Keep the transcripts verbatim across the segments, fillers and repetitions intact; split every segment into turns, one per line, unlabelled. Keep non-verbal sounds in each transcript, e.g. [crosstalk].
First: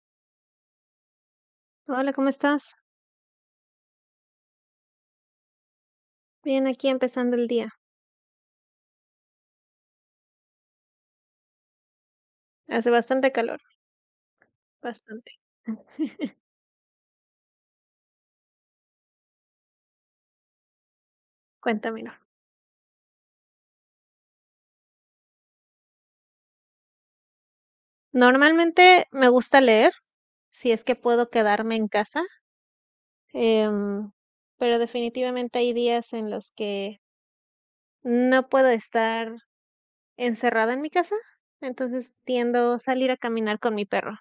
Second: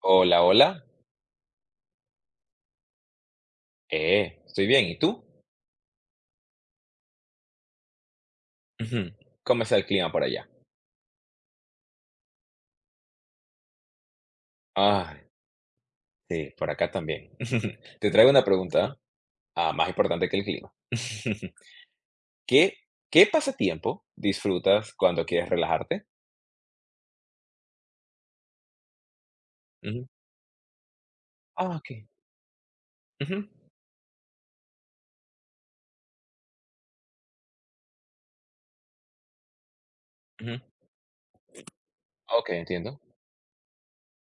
Hola, hola.
Hola, ¿cómo estás?
Eh, estoy bien. ¿Y tú?
Bien, aquí empezando el día.
Ujú. ¿Cómo está el clima por allá?
Hace bastante calor,
Ah,
bastante. [laughs]
sí, por acá también. [laughs] Te traigo una pregunta, ah, más importante que el clima. [laughs]
Cuéntamelo.
¿Qué, qué pasatiempo disfrutas cuando quieres relajarte?
Normalmente me gusta leer,
Ujú.
si es que puedo quedarme
Ah,
en
ok.
casa,
Ujú,
em, pero definitivamente hay días en los que no puedo estar
ujú.
encerrada en mi casa, entonces
Ok,
tiendo a
entiendo.
salir a caminar con mi perro.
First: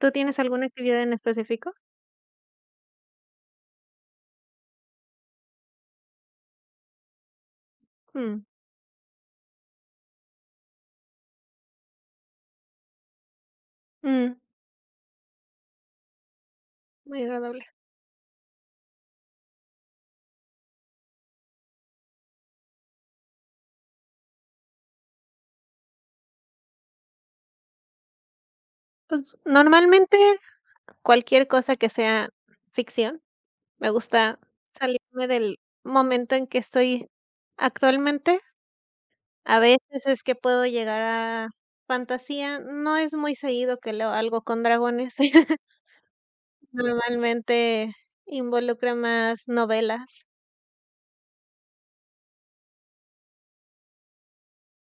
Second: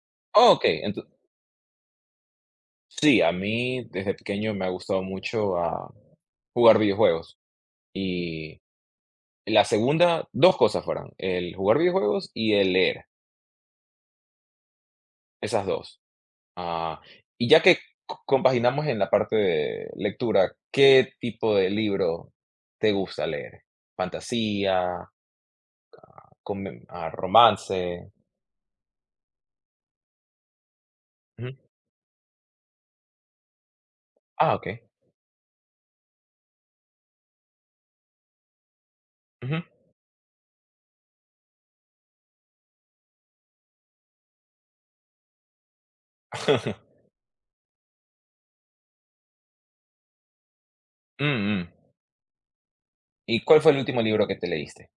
¿Tú tienes
Ah, ok,
alguna actividad
ento-
en específico?
sí, a mí desde pequeño me ha gustado mucho ah, jugar videojuegos.
Mm,
Y la segunda, dos cosas fueron, el jugar videojuegos y el leer,
mm,
esas dos. Ah,
muy
y ya
agradable.
que co compaginamos en la parte de lectura, ¿qué tipo de libro te gusta leer? ¿Fantasía, come ah, romance?
Pues normalmente cualquier
Ujú.
cosa que sea ficción. Me gusta
Ah, okey.
salirme del momento en que estoy actualmente. A
Ujú.
veces es que puedo llegar a fantasía, no es muy seguido que leo algo con dragones. [laughs]
[laughs]
Normalmente involucra más novelas.
Mm, mm. ¿Y cuál fue el último libro que te leíste,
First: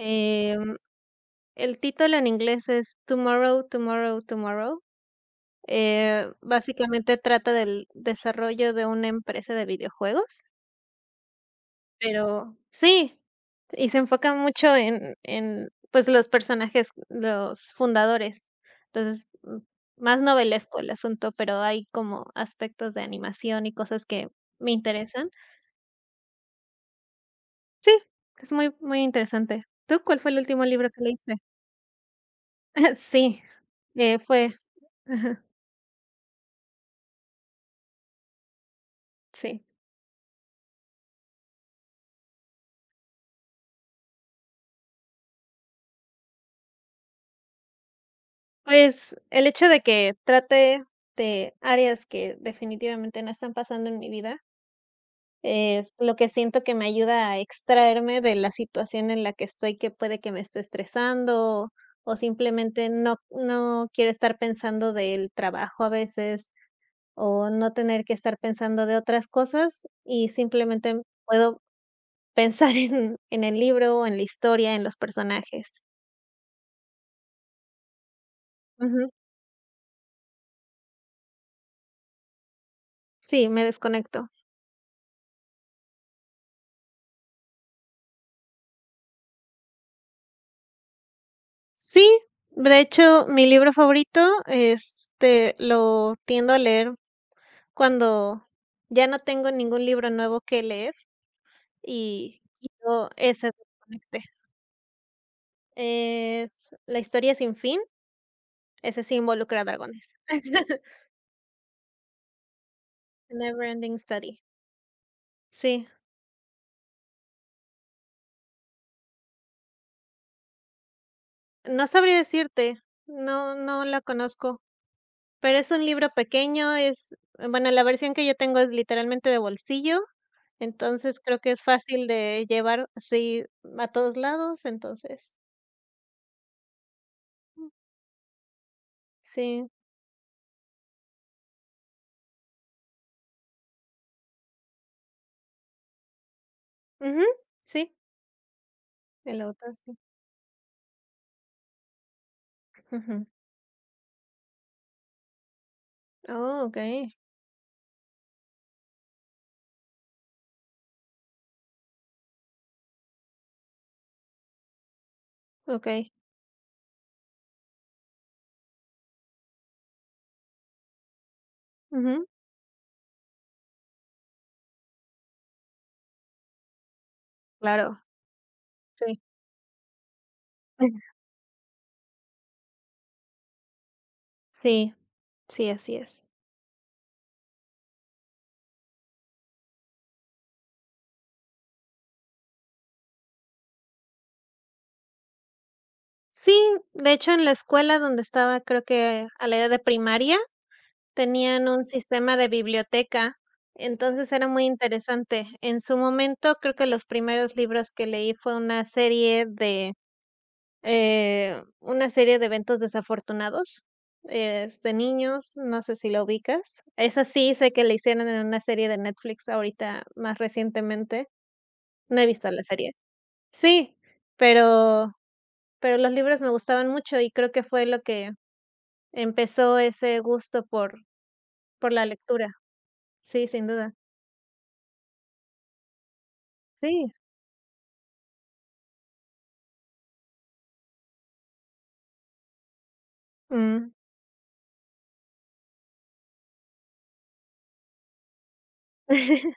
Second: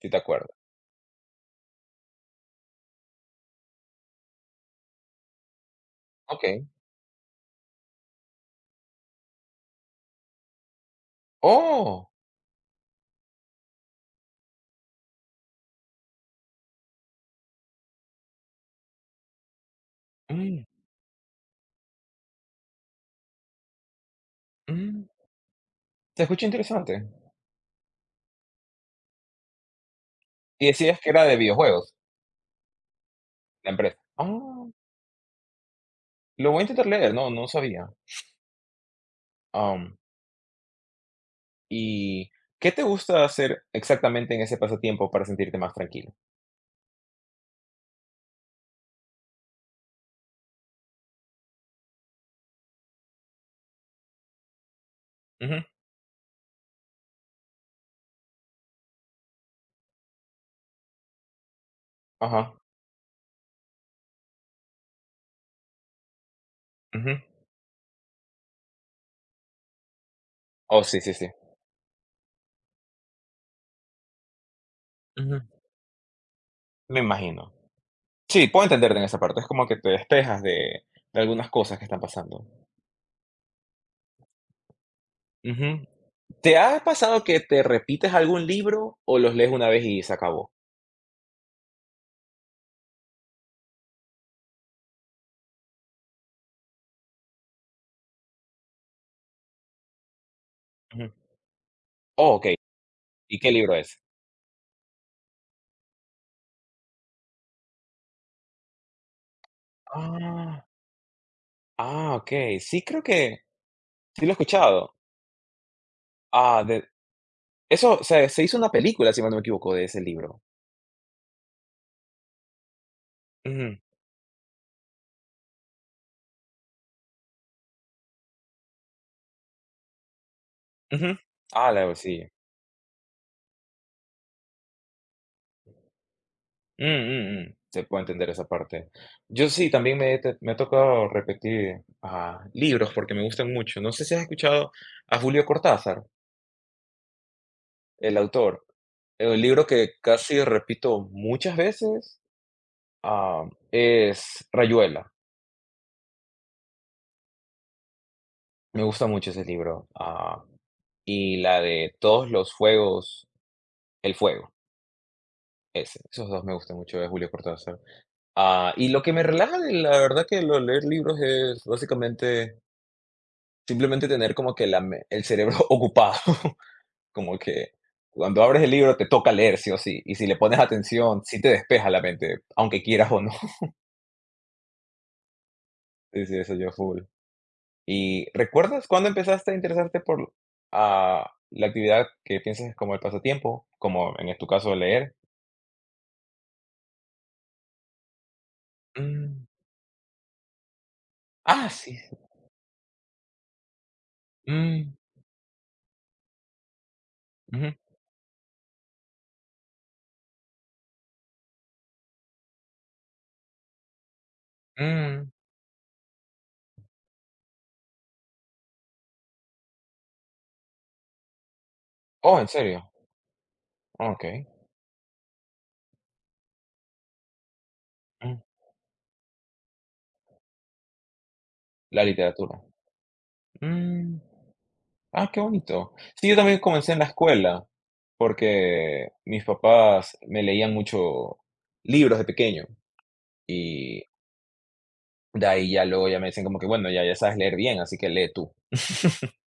si te acuerdas?
el título en inglés es Tomorrow, Tomorrow, Tomorrow. Eh,
Okey.
básicamente trata del desarrollo de una empresa de videojuegos.
¡Oh!
Pero sí, y se enfoca mucho en en, pues, los personajes, los fundadores. Entonces, mm, más
Mm,
novelesco el asunto, pero hay como aspectos de animación y cosas que me
mm.
interesan.
Se escucha interesante.
Sí, es muy muy interesante. ¿Tú cuál fue el último
Y
libro
decías
que
que era
leíste?
de videojuegos,
[laughs] Sí,
la empresa.
eh, fue
Ah,
ajá,
lo voy a intentar leer, no, no sabía.
sí.
Am ¿Y qué te gusta hacer exactamente en ese pasatiempo para sentirte más tranquilo?
Pues, el hecho de que trate de áreas que definitivamente no están pasando en mi vida,
Ujú,
es lo que siento que me ayuda a extraerme de la situación en la que estoy, que puede que me esté estresando, o
ajá,
simplemente no no quiero estar pensando del trabajo a veces,
ujú.
o no tener que estar pensando de otras cosas, y
Oh,
simplemente
sí, sí, sí.
puedo [laughs] pensar en en el libro, en la historia, en los
Ujú,
personajes.
me imagino. Sí, puedo entenderte en
Ujú.
esa parte, es como que te despejas de de algunas cosas que están pasando.
Sí, me desconecto.
Ujú. ¿Te ha pasado que te repites algún libro o los lees una vez y se acabó?
Sí, de hecho, mi libro favorito, este, lo tiendo a leer cuando ya no tengo ningún libro nuevo que leer
Ujú. Oh,
y
okey,
quiero
¿y
ese
qué libro es?
desconecte. Es La historia sin fin, ese sí involucra dragones.
Ah,
[laughs]
ah, okey. Sí, creo que
Neverending
sí lo he
Study.
escuchado.
Sí,
Ah, de eso se se hizo una película, si mal no me equivoco, de ese libro.
no sabría decirte, no
Ujú,
no la conozco, pero es un libro pequeño, es bueno, la versión que yo tengo es literalmente de bolsillo,
ujú.
entonces creo que es
Ah, la
fácil
sí.
de llevar, sí, a todos lados, entonces,
Mm, mm, mm. Se puede entender esa parte. Yo
sí.
sí, también me, he te- me ha tocado repetir ah, libros porque me gustan mucho. No sé si has escuchado a Julio Cortázar,
Ujú, sí,
el autor. El
el
libro
autor,
que
sí.
casi repito muchas veces
Ujú.
ah, es Rayuela.
Oh, okey,
Me gusta mucho ese libro. Ah, y la de Todos los fuegos, el fuego. Ese,
okey.
esos dos me gustan mucho de Julio Cortázar. Ah, y lo que me relaja, de la verdad que lo leer libros es
Ujú,
básicamente simplemente tener como que la me el cerebro [laughs] ocupado, [laughs] como que
claro,
cuando abres el libro te
sí.
toca leer sí o sí, y si le pones atención,
[laughs]
sí te despeja la mente, aunque quieras o no. [laughs]
Sí, sí, así
Sí,
es.
sí, eso yo full. ¿Y recuerdas cuándo empezaste a interesarte por ah, la actividad que piensas como el pasatiempo, como en tu caso leer?
Sí, de hecho, en la escuela donde estaba, creo que a
Mm,
la edad de primaria, tenían
ah,
un
sí, sí,
sistema de biblioteca, entonces era muy
mm,
interesante. En su momento, creo que los primeros
ujú,
libros que leí fue una serie de, eh, una serie de eventos desafortunados, es de
mm.
niños, no sé si lo ubicas. Esa sí sé que la hicieron en una serie de Netflix ahorita más recientemente. No he
Oh, ¿en
visto la
serio?
serie. Sí,
Okey,
pero pero los libros me gustaban mucho y creo que fue lo que
mm,
empezó ese gusto por por
la
la lectura.
literatura,
Sí, sin duda.
mm. Ah, qué bonito. Sí, yo también comencé en la
Sí.
escuela, porque mis papás me leían mucho libros de pequeño
Mm.
y de ahí ya luego ya me dicen como que, bueno, ya, ya sabes leer bien, así que lee tú.
[laughs]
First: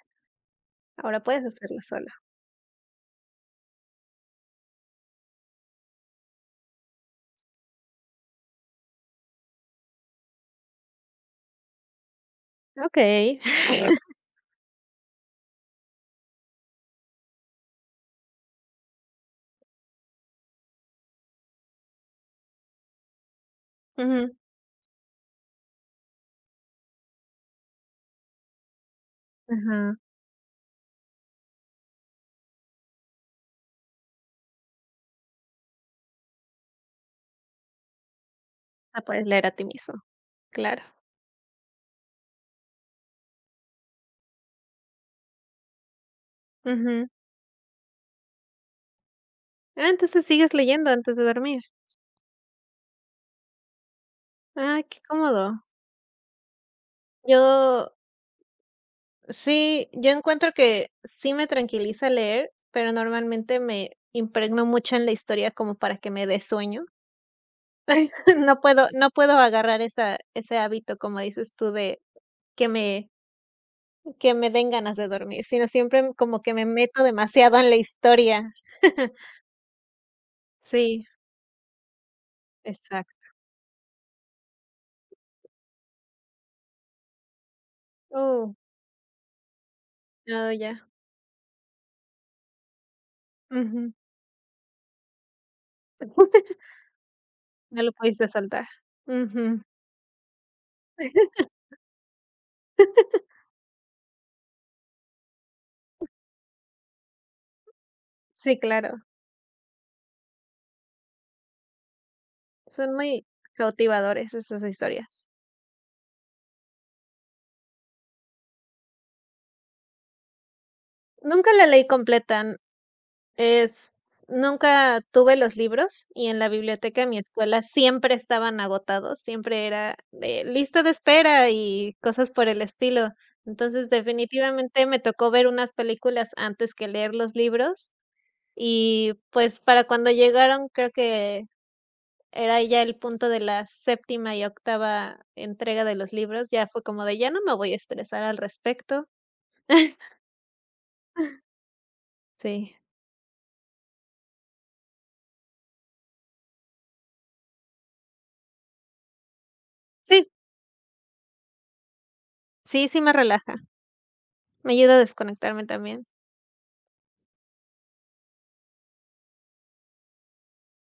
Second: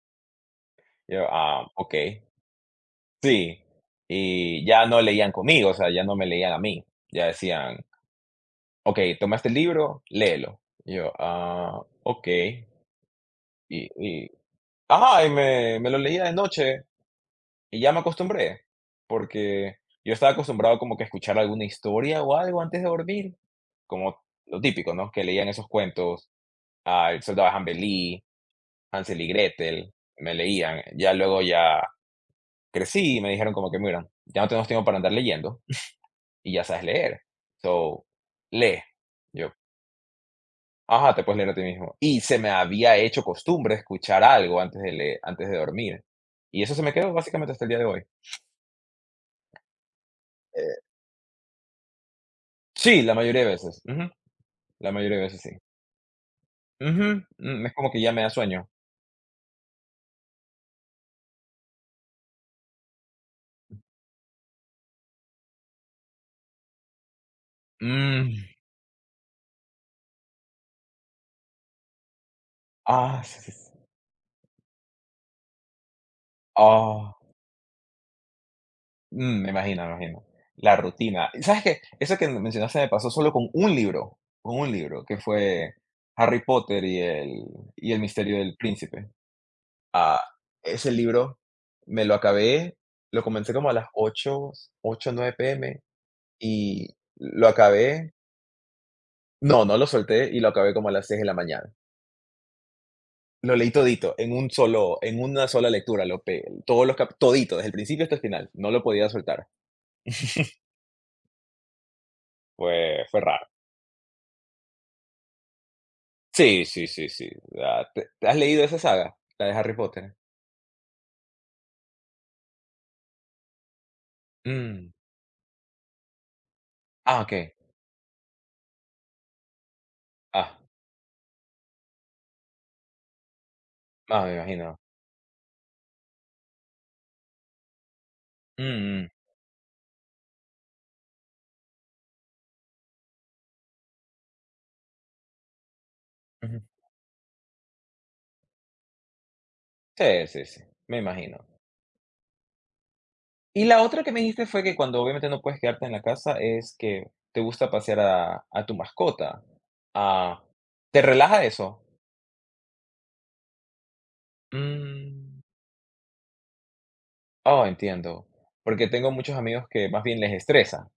Ahora
Yo,
puedes
ah,
hacerlo
ok,
sola.
sí. Y ya no leían conmigo, o sea, ya no me leían a mí. Ya decían, ok, toma este libro, léelo. Y yo, ah, ok.
Okey.
Y,
[laughs]
y, ah, y me, me lo leía de noche. Y ya me acostumbré, porque yo estaba acostumbrado como que a escuchar alguna historia o algo antes de dormir, como
Ujú,
lo típico, ¿no? Que leían esos cuentos, ah, El soldado de Hansel y Gretel,
ajá.
me leían. Ya luego ya crecí y me dijeron como que, mira, ya no tenemos tiempo para andar leyendo y ya sabes leer. So, lee.
Ah, puedes leer
Yo,
a ti mismo, claro.
ajá, te puedes leer a ti mismo. Y se me había hecho costumbre escuchar algo antes de leer, antes de dormir. Y eso se me
Ujú.
quedó básicamente hasta el día de hoy.
Ah, entonces sigues leyendo antes de dormir.
Sí, la mayoría de veces. Ujú.
Ah,
La
qué
mayoría de veces sí.
cómodo.
Ujú, mm, es
Yo
como que ya me da sueño.
sí, yo encuentro que sí me tranquiliza leer, pero normalmente me impregno mucho en la historia como para que me dé sueño. [laughs] No
Mm,
puedo no puedo agarrar esa ese hábito, como dices tú, de que me
ah, sí, sí, sí.
que me den ganas de dormir, sino siempre m- como que me meto
Ah,
demasiado en la historia. [laughs]
mm, me imagino, me imagino. La
Sí,
rutina. ¿Y sabes qué? Eso que mencionaste me pasó
exacto.
solo con un libro, con un libro, que fue Harry Potter y el y el misterio
Uh,
del príncipe. Ah,
no, ya.
ese libro me lo acabé, lo comencé como a las
Ujú.
ocho 8, nueve p m
[laughs]
y lo
No lo
acabé
pudiste saltar. Ujú.
no, no lo solté y lo acabé como a las seis de la
[laughs]
mañana. Lo leí todito, en un solo, en una sola lectura, lo pe- todos los cap- todito, desde el principio hasta el final,
Sí,
no lo
claro,
podía soltar. [laughs]
son
Fue, fue
muy
raro.
cautivadores esas historias.
Sí, sí, sí, sí. Ah, ¿te- te ¿Has leído esa saga? La de Harry Potter.
Nunca la leí completa. Es
Mm.
nunca tuve los libros y en la biblioteca de mi
Ah, ok.
escuela siempre estaban agotados, siempre era de
Ah,
lista de espera y cosas por el estilo. Entonces,
ah, me imagino.
definitivamente me tocó ver unas películas antes que leer los libros
Mm, mm,
y, pues, para cuando llegaron, creo que era ya el punto de la séptima y octava entrega de los libros,
ujú.
ya fue como de: "Ya no me voy a estresar al respecto". [laughs]
Sí, sí, sí, me imagino.
Sí.
Y la otra que me dijiste fue que cuando obviamente no puedes quedarte en la casa es que te gusta pasear a, a tu mascota.
Sí,
Ah, ¿te relaja eso?
sí, sí me relaja, me ayuda a
Mm.
desconectarme también.
Oh, entiendo. Porque tengo muchos amigos que más bien les estresa.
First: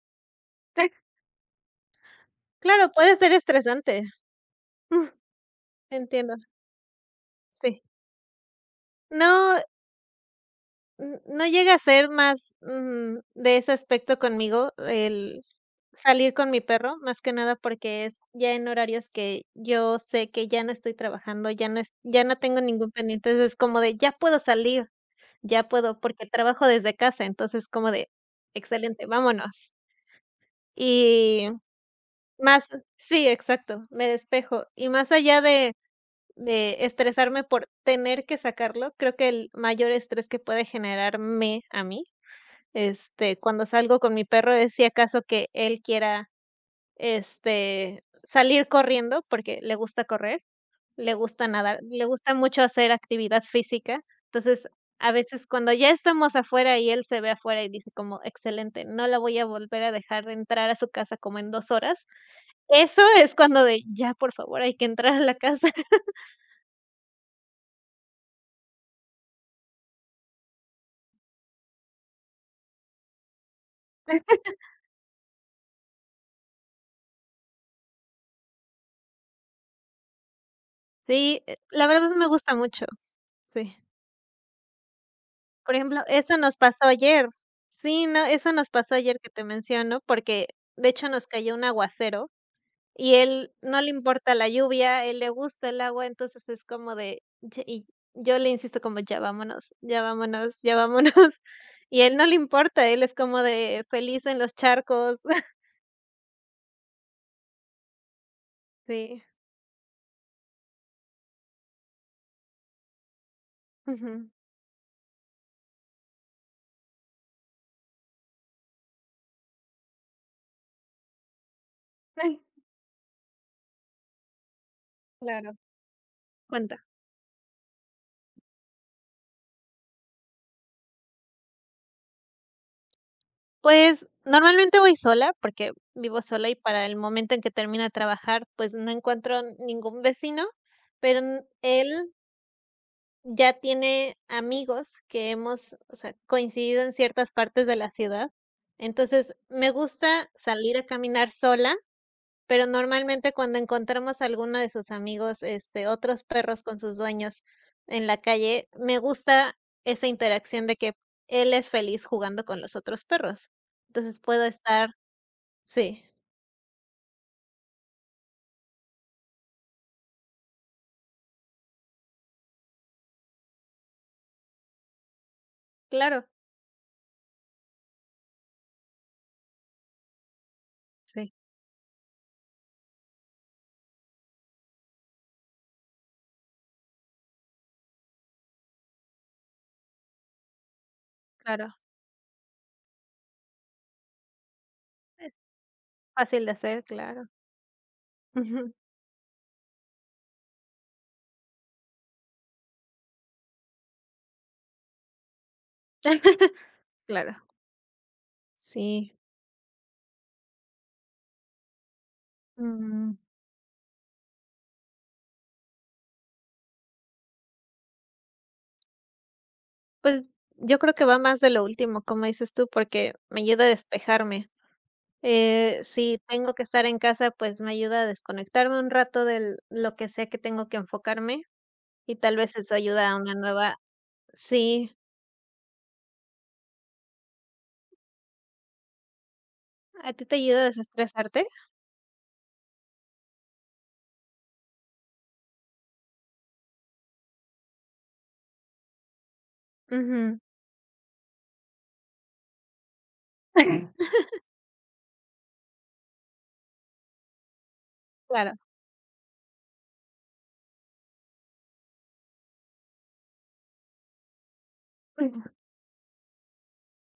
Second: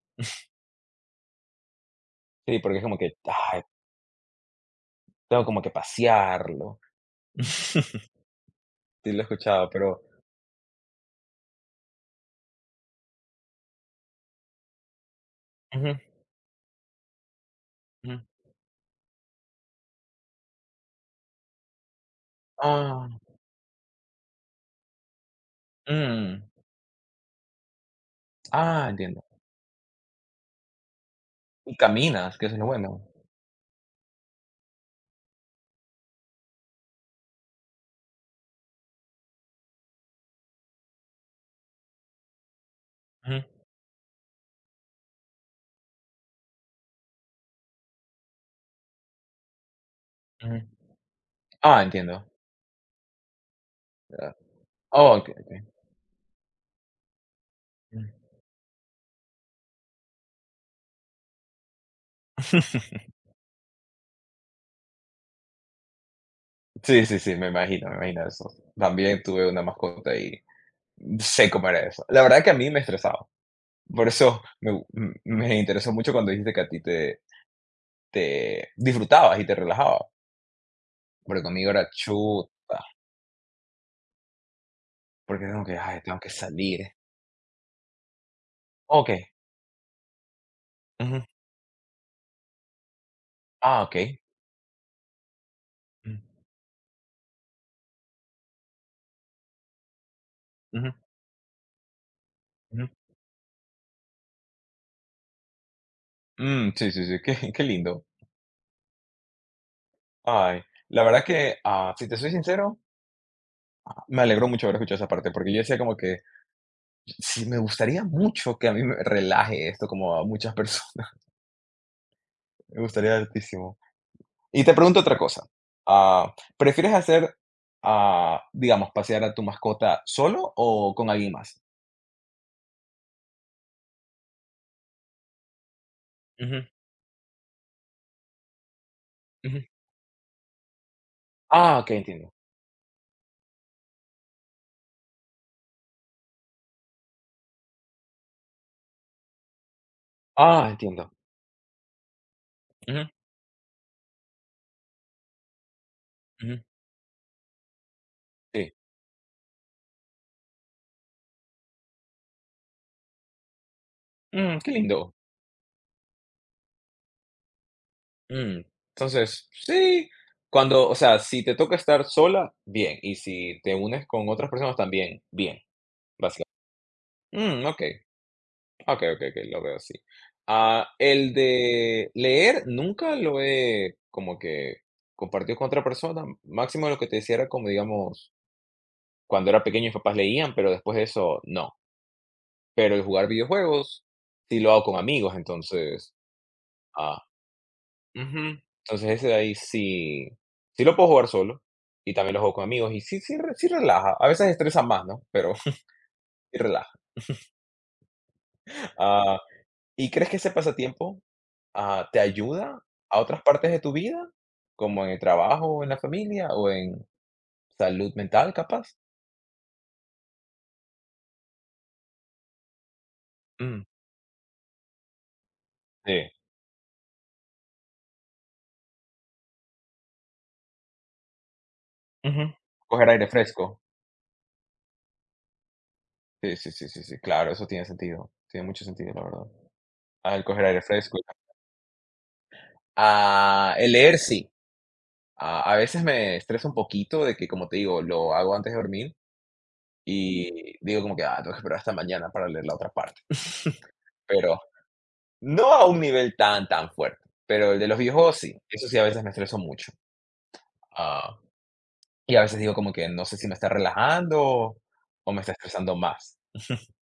Sí, porque es
Claro,
como que,
puede ser
ay,
estresante. Mm,
tengo como que
entiendo,
pasearlo.
sí.
[laughs] Sí, lo he
No,
escuchado, pero
n no llega a ser más, mm, de ese aspecto conmigo, el
ujú,
salir con mi perro, más que nada porque es
ujú.
ya en horarios que yo sé que ya no estoy trabajando, ya no es ya no tengo ningún
Ah,
pendiente, entonces es como de ya puedo salir, ya puedo, porque
mm,
trabajo desde casa, entonces como de
ah,
excelente,
entiendo.
vámonos. Y
Y caminas, que eso es lo
más
bueno.
Sí, exacto, me despejo. Y más allá de de estresarme por tener que sacarlo. Creo que el mayor estrés que puede generarme a mí, este,
Ujú,
cuando salgo con mi perro es si acaso que él quiera, este, salir corriendo, porque le gusta correr,
ujú.
le gusta nadar,
Ah,
le
entiendo.
gusta mucho hacer actividad física.
Ya.
Entonces, a
Oh, okey,
veces
okey.
cuando ya estamos afuera y él se ve afuera y dice
Mm.
como, excelente, no la voy a volver a dejar entrar a su casa como en dos horas, eso
[laughs]
es cuando de, ya, por favor, hay que entrar a la casa.
Sí, sí, sí, me imagino, me imagino eso. También tuve una mascota y sé cómo era eso. La verdad que a mí me estresaba. Por eso me me interesó mucho cuando dijiste que a ti te te disfrutabas y te relajabas,
Sí,
pero
eh,
conmigo
la
era
verdad me gusta
chuta,
mucho, sí.
porque tengo
Por
que, ay,
ejemplo,
tengo que
eso nos
salir.
pasó ayer. Sí, no, eso nos pasó ayer
Okey,
que te menciono, porque de hecho
ujú,
nos cayó un aguacero y él no
ah,
le
okey,
importa la lluvia, él le gusta el agua,
mm,
entonces es como de, ye y yo le insisto como: "Ya vámonos, ya vámonos, ya
ujú,
vámonos", [laughs] y él no le
ujú,
importa, él es como de feliz en los charcos. [laughs]
mm, sí, sí, sí, [laughs] qué qué lindo.
Sí,
Ay, la verdad que, ah, si te soy sincero, me
ujú.
alegró mucho haber escuchado esa parte, porque yo decía como que, sí, me gustaría mucho que a mí me relaje esto como a muchas personas, [laughs]
Ay,
me gustaría altísimo. Y te pregunto otra cosa,
claro,
ah,
cuenta.
¿prefieres hacer, ah, digamos, pasear a tu mascota solo o con alguien más?
Pues, normalmente voy sola, porque vivo sola y para el momento en que termino de trabajar, pues, no encuentro
Ujú.
ningún vecino, pero, mm,
Ah, okey,
él
entiendo.
ya tiene amigos que hemos, o sea, coincidido en ciertas partes de la ciudad. Entonces, me gusta
Ah,
salir a
entiendo.
caminar sola pero
Ujú,
normalmente cuando encontramos a alguno de sus amigos, este, otros
ujú.
perros con sus dueños en la calle,
Sí.
me gusta esa interacción de que él es feliz jugando con los otros perros. Entonces puedo
Mm, qué
estar
lindo.
sí,
Mm, entonces, sí, cuando o sea, si te toca estar sola, bien, y si te unes con otras personas también, bien,
claro,
básica. Mm, okey, okey, okey, okey, lo veo así. Ah,
sí,
el de leer nunca lo he como que compartido con otra persona, máximo lo que te decía era como, digamos, cuando era pequeño mis papás leían, pero después de eso no.
claro,
Pero el jugar videojuegos sí lo hago con
es
amigos, entonces
fácil de hacer,
ah,
claro.
ujú.
Ujú.
Entonces, ese de ahí sí sí lo puedo jugar solo, y también lo juego con amigos, y sí sí re sí relaja. A veces estresa más, ¿no? Pero [laughs]
[laughs]
sí relaja.
Claro, sí,
Ah, ¿y crees que ese pasatiempo, ah, te ayuda
mm,
a otras partes de tu vida? Como en el trabajo, o en la familia, o en salud mental, capaz.
pues yo creo que va más de lo último, como dices tú, porque me ayuda a
Mm,
despejarme. Eh,
sí,
si tengo que estar en casa, pues, me ayuda a desconectarme un rato de lo que sea que tengo que enfocarme, y tal
ujú.
vez eso
Coger
ayuda a
aire
una
fresco.
nueva sí,
Sí, sí, sí, sí, sí, claro, eso tiene sentido. Tiene mucho sentido, la verdad.
¿a ti
Ah,
te
el
ayuda
coger
a
aire fresco.
desestresarte?
Ah, el leer sí. A a veces me estreso un poquito de que, como te digo, lo hago antes de dormir
Ujú.
y digo como que: "Ah, tengo que esperar hasta mañana para leer la otra parte". [laughs]
[laughs]
Pero no a un nivel tan, tan fuerte, pero el de los videojuegos
Claro,
sí, eso sí a veces me estreso mucho, ah, y a veces digo como que no sé si me está relajando o me
ujú,
está estresando más.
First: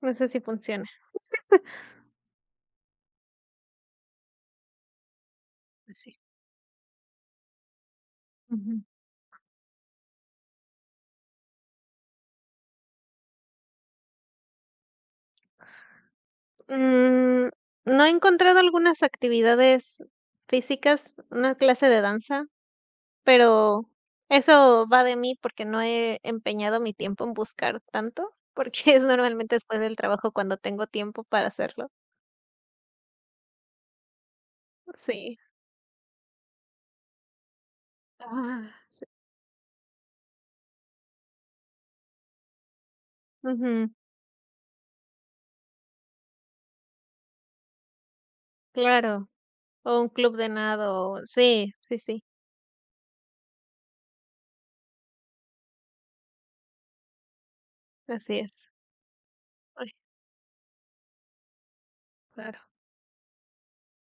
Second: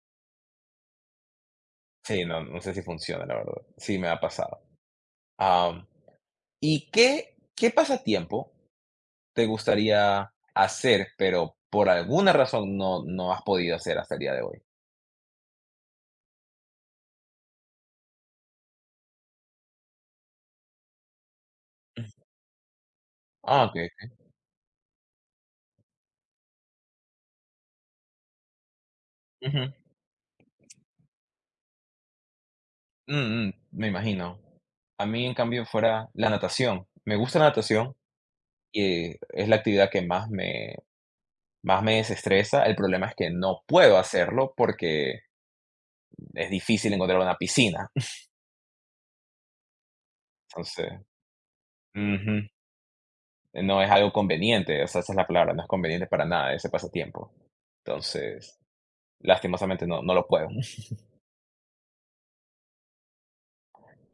no sé si funciona
Sí, no no sé si funciona, la verdad. Sí, me ha pasado. Am,
así.
¿Y qué qué pasatiempo
Ujú.
te gustaría hacer, pero por alguna razón no no has podido hacer hasta el día de hoy?
Mm, ¿no he encontrado algunas actividades físicas, una clase de danza?
Ah,
Pero
okey.
eso va de mí porque no he empeñado mi tiempo en buscar tanto, porque [laughs] es normalmente
Ujú.
después del trabajo cuando tengo tiempo para hacerlo.
Mm, mm, me imagino. A mí, en
Sí.
cambio, fuera la natación. Me gusta la natación
Ah,
y
sí.
eh, es la actividad que más me más me desestresa. El problema es que no
Ujú,
puedo hacerlo porque es difícil encontrar una piscina. [laughs]
claro, o un club de
Entonces
nado, sí, sí, sí,
ujú, no es algo conveniente, o sea, esa es la palabra, no es conveniente para nada ese pasatiempo.
así
Entonces,
es.
lastimosamente
Ay.
no no lo puedo. [laughs]
Claro.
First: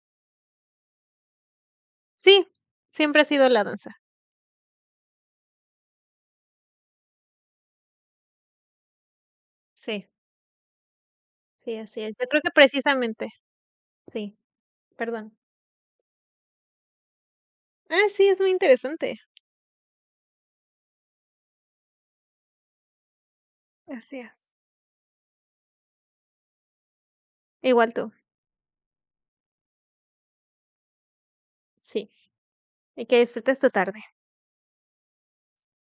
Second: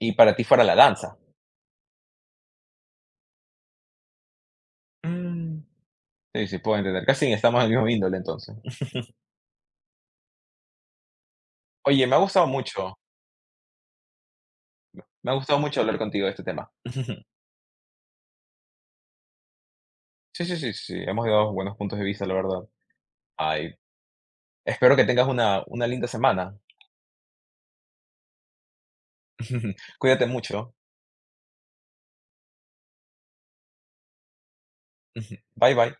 Y para ti fuera la danza.
Sí, siempre ha sido la danza.
Mm, sí, sí, puedo entender. Casi estamos en del mismo índole, entonces.
Sí, sí, así
Oye,
es.
me ha
Yo creo
gustado
que
mucho
precisamente, sí,
Me
perdón.
ha gustado mucho hablar contigo de este tema. [laughs]
Ah, sí, es muy interesante.
Sí, sí, sí, sí, hemos dado buenos puntos de vista, la verdad. Ay,
Gracias.
espero que tengas una una linda semana.
Igual tú,
[laughs] Cuídate mucho.
sí, y que disfrutes tu tarde.
[laughs] Bye, bye.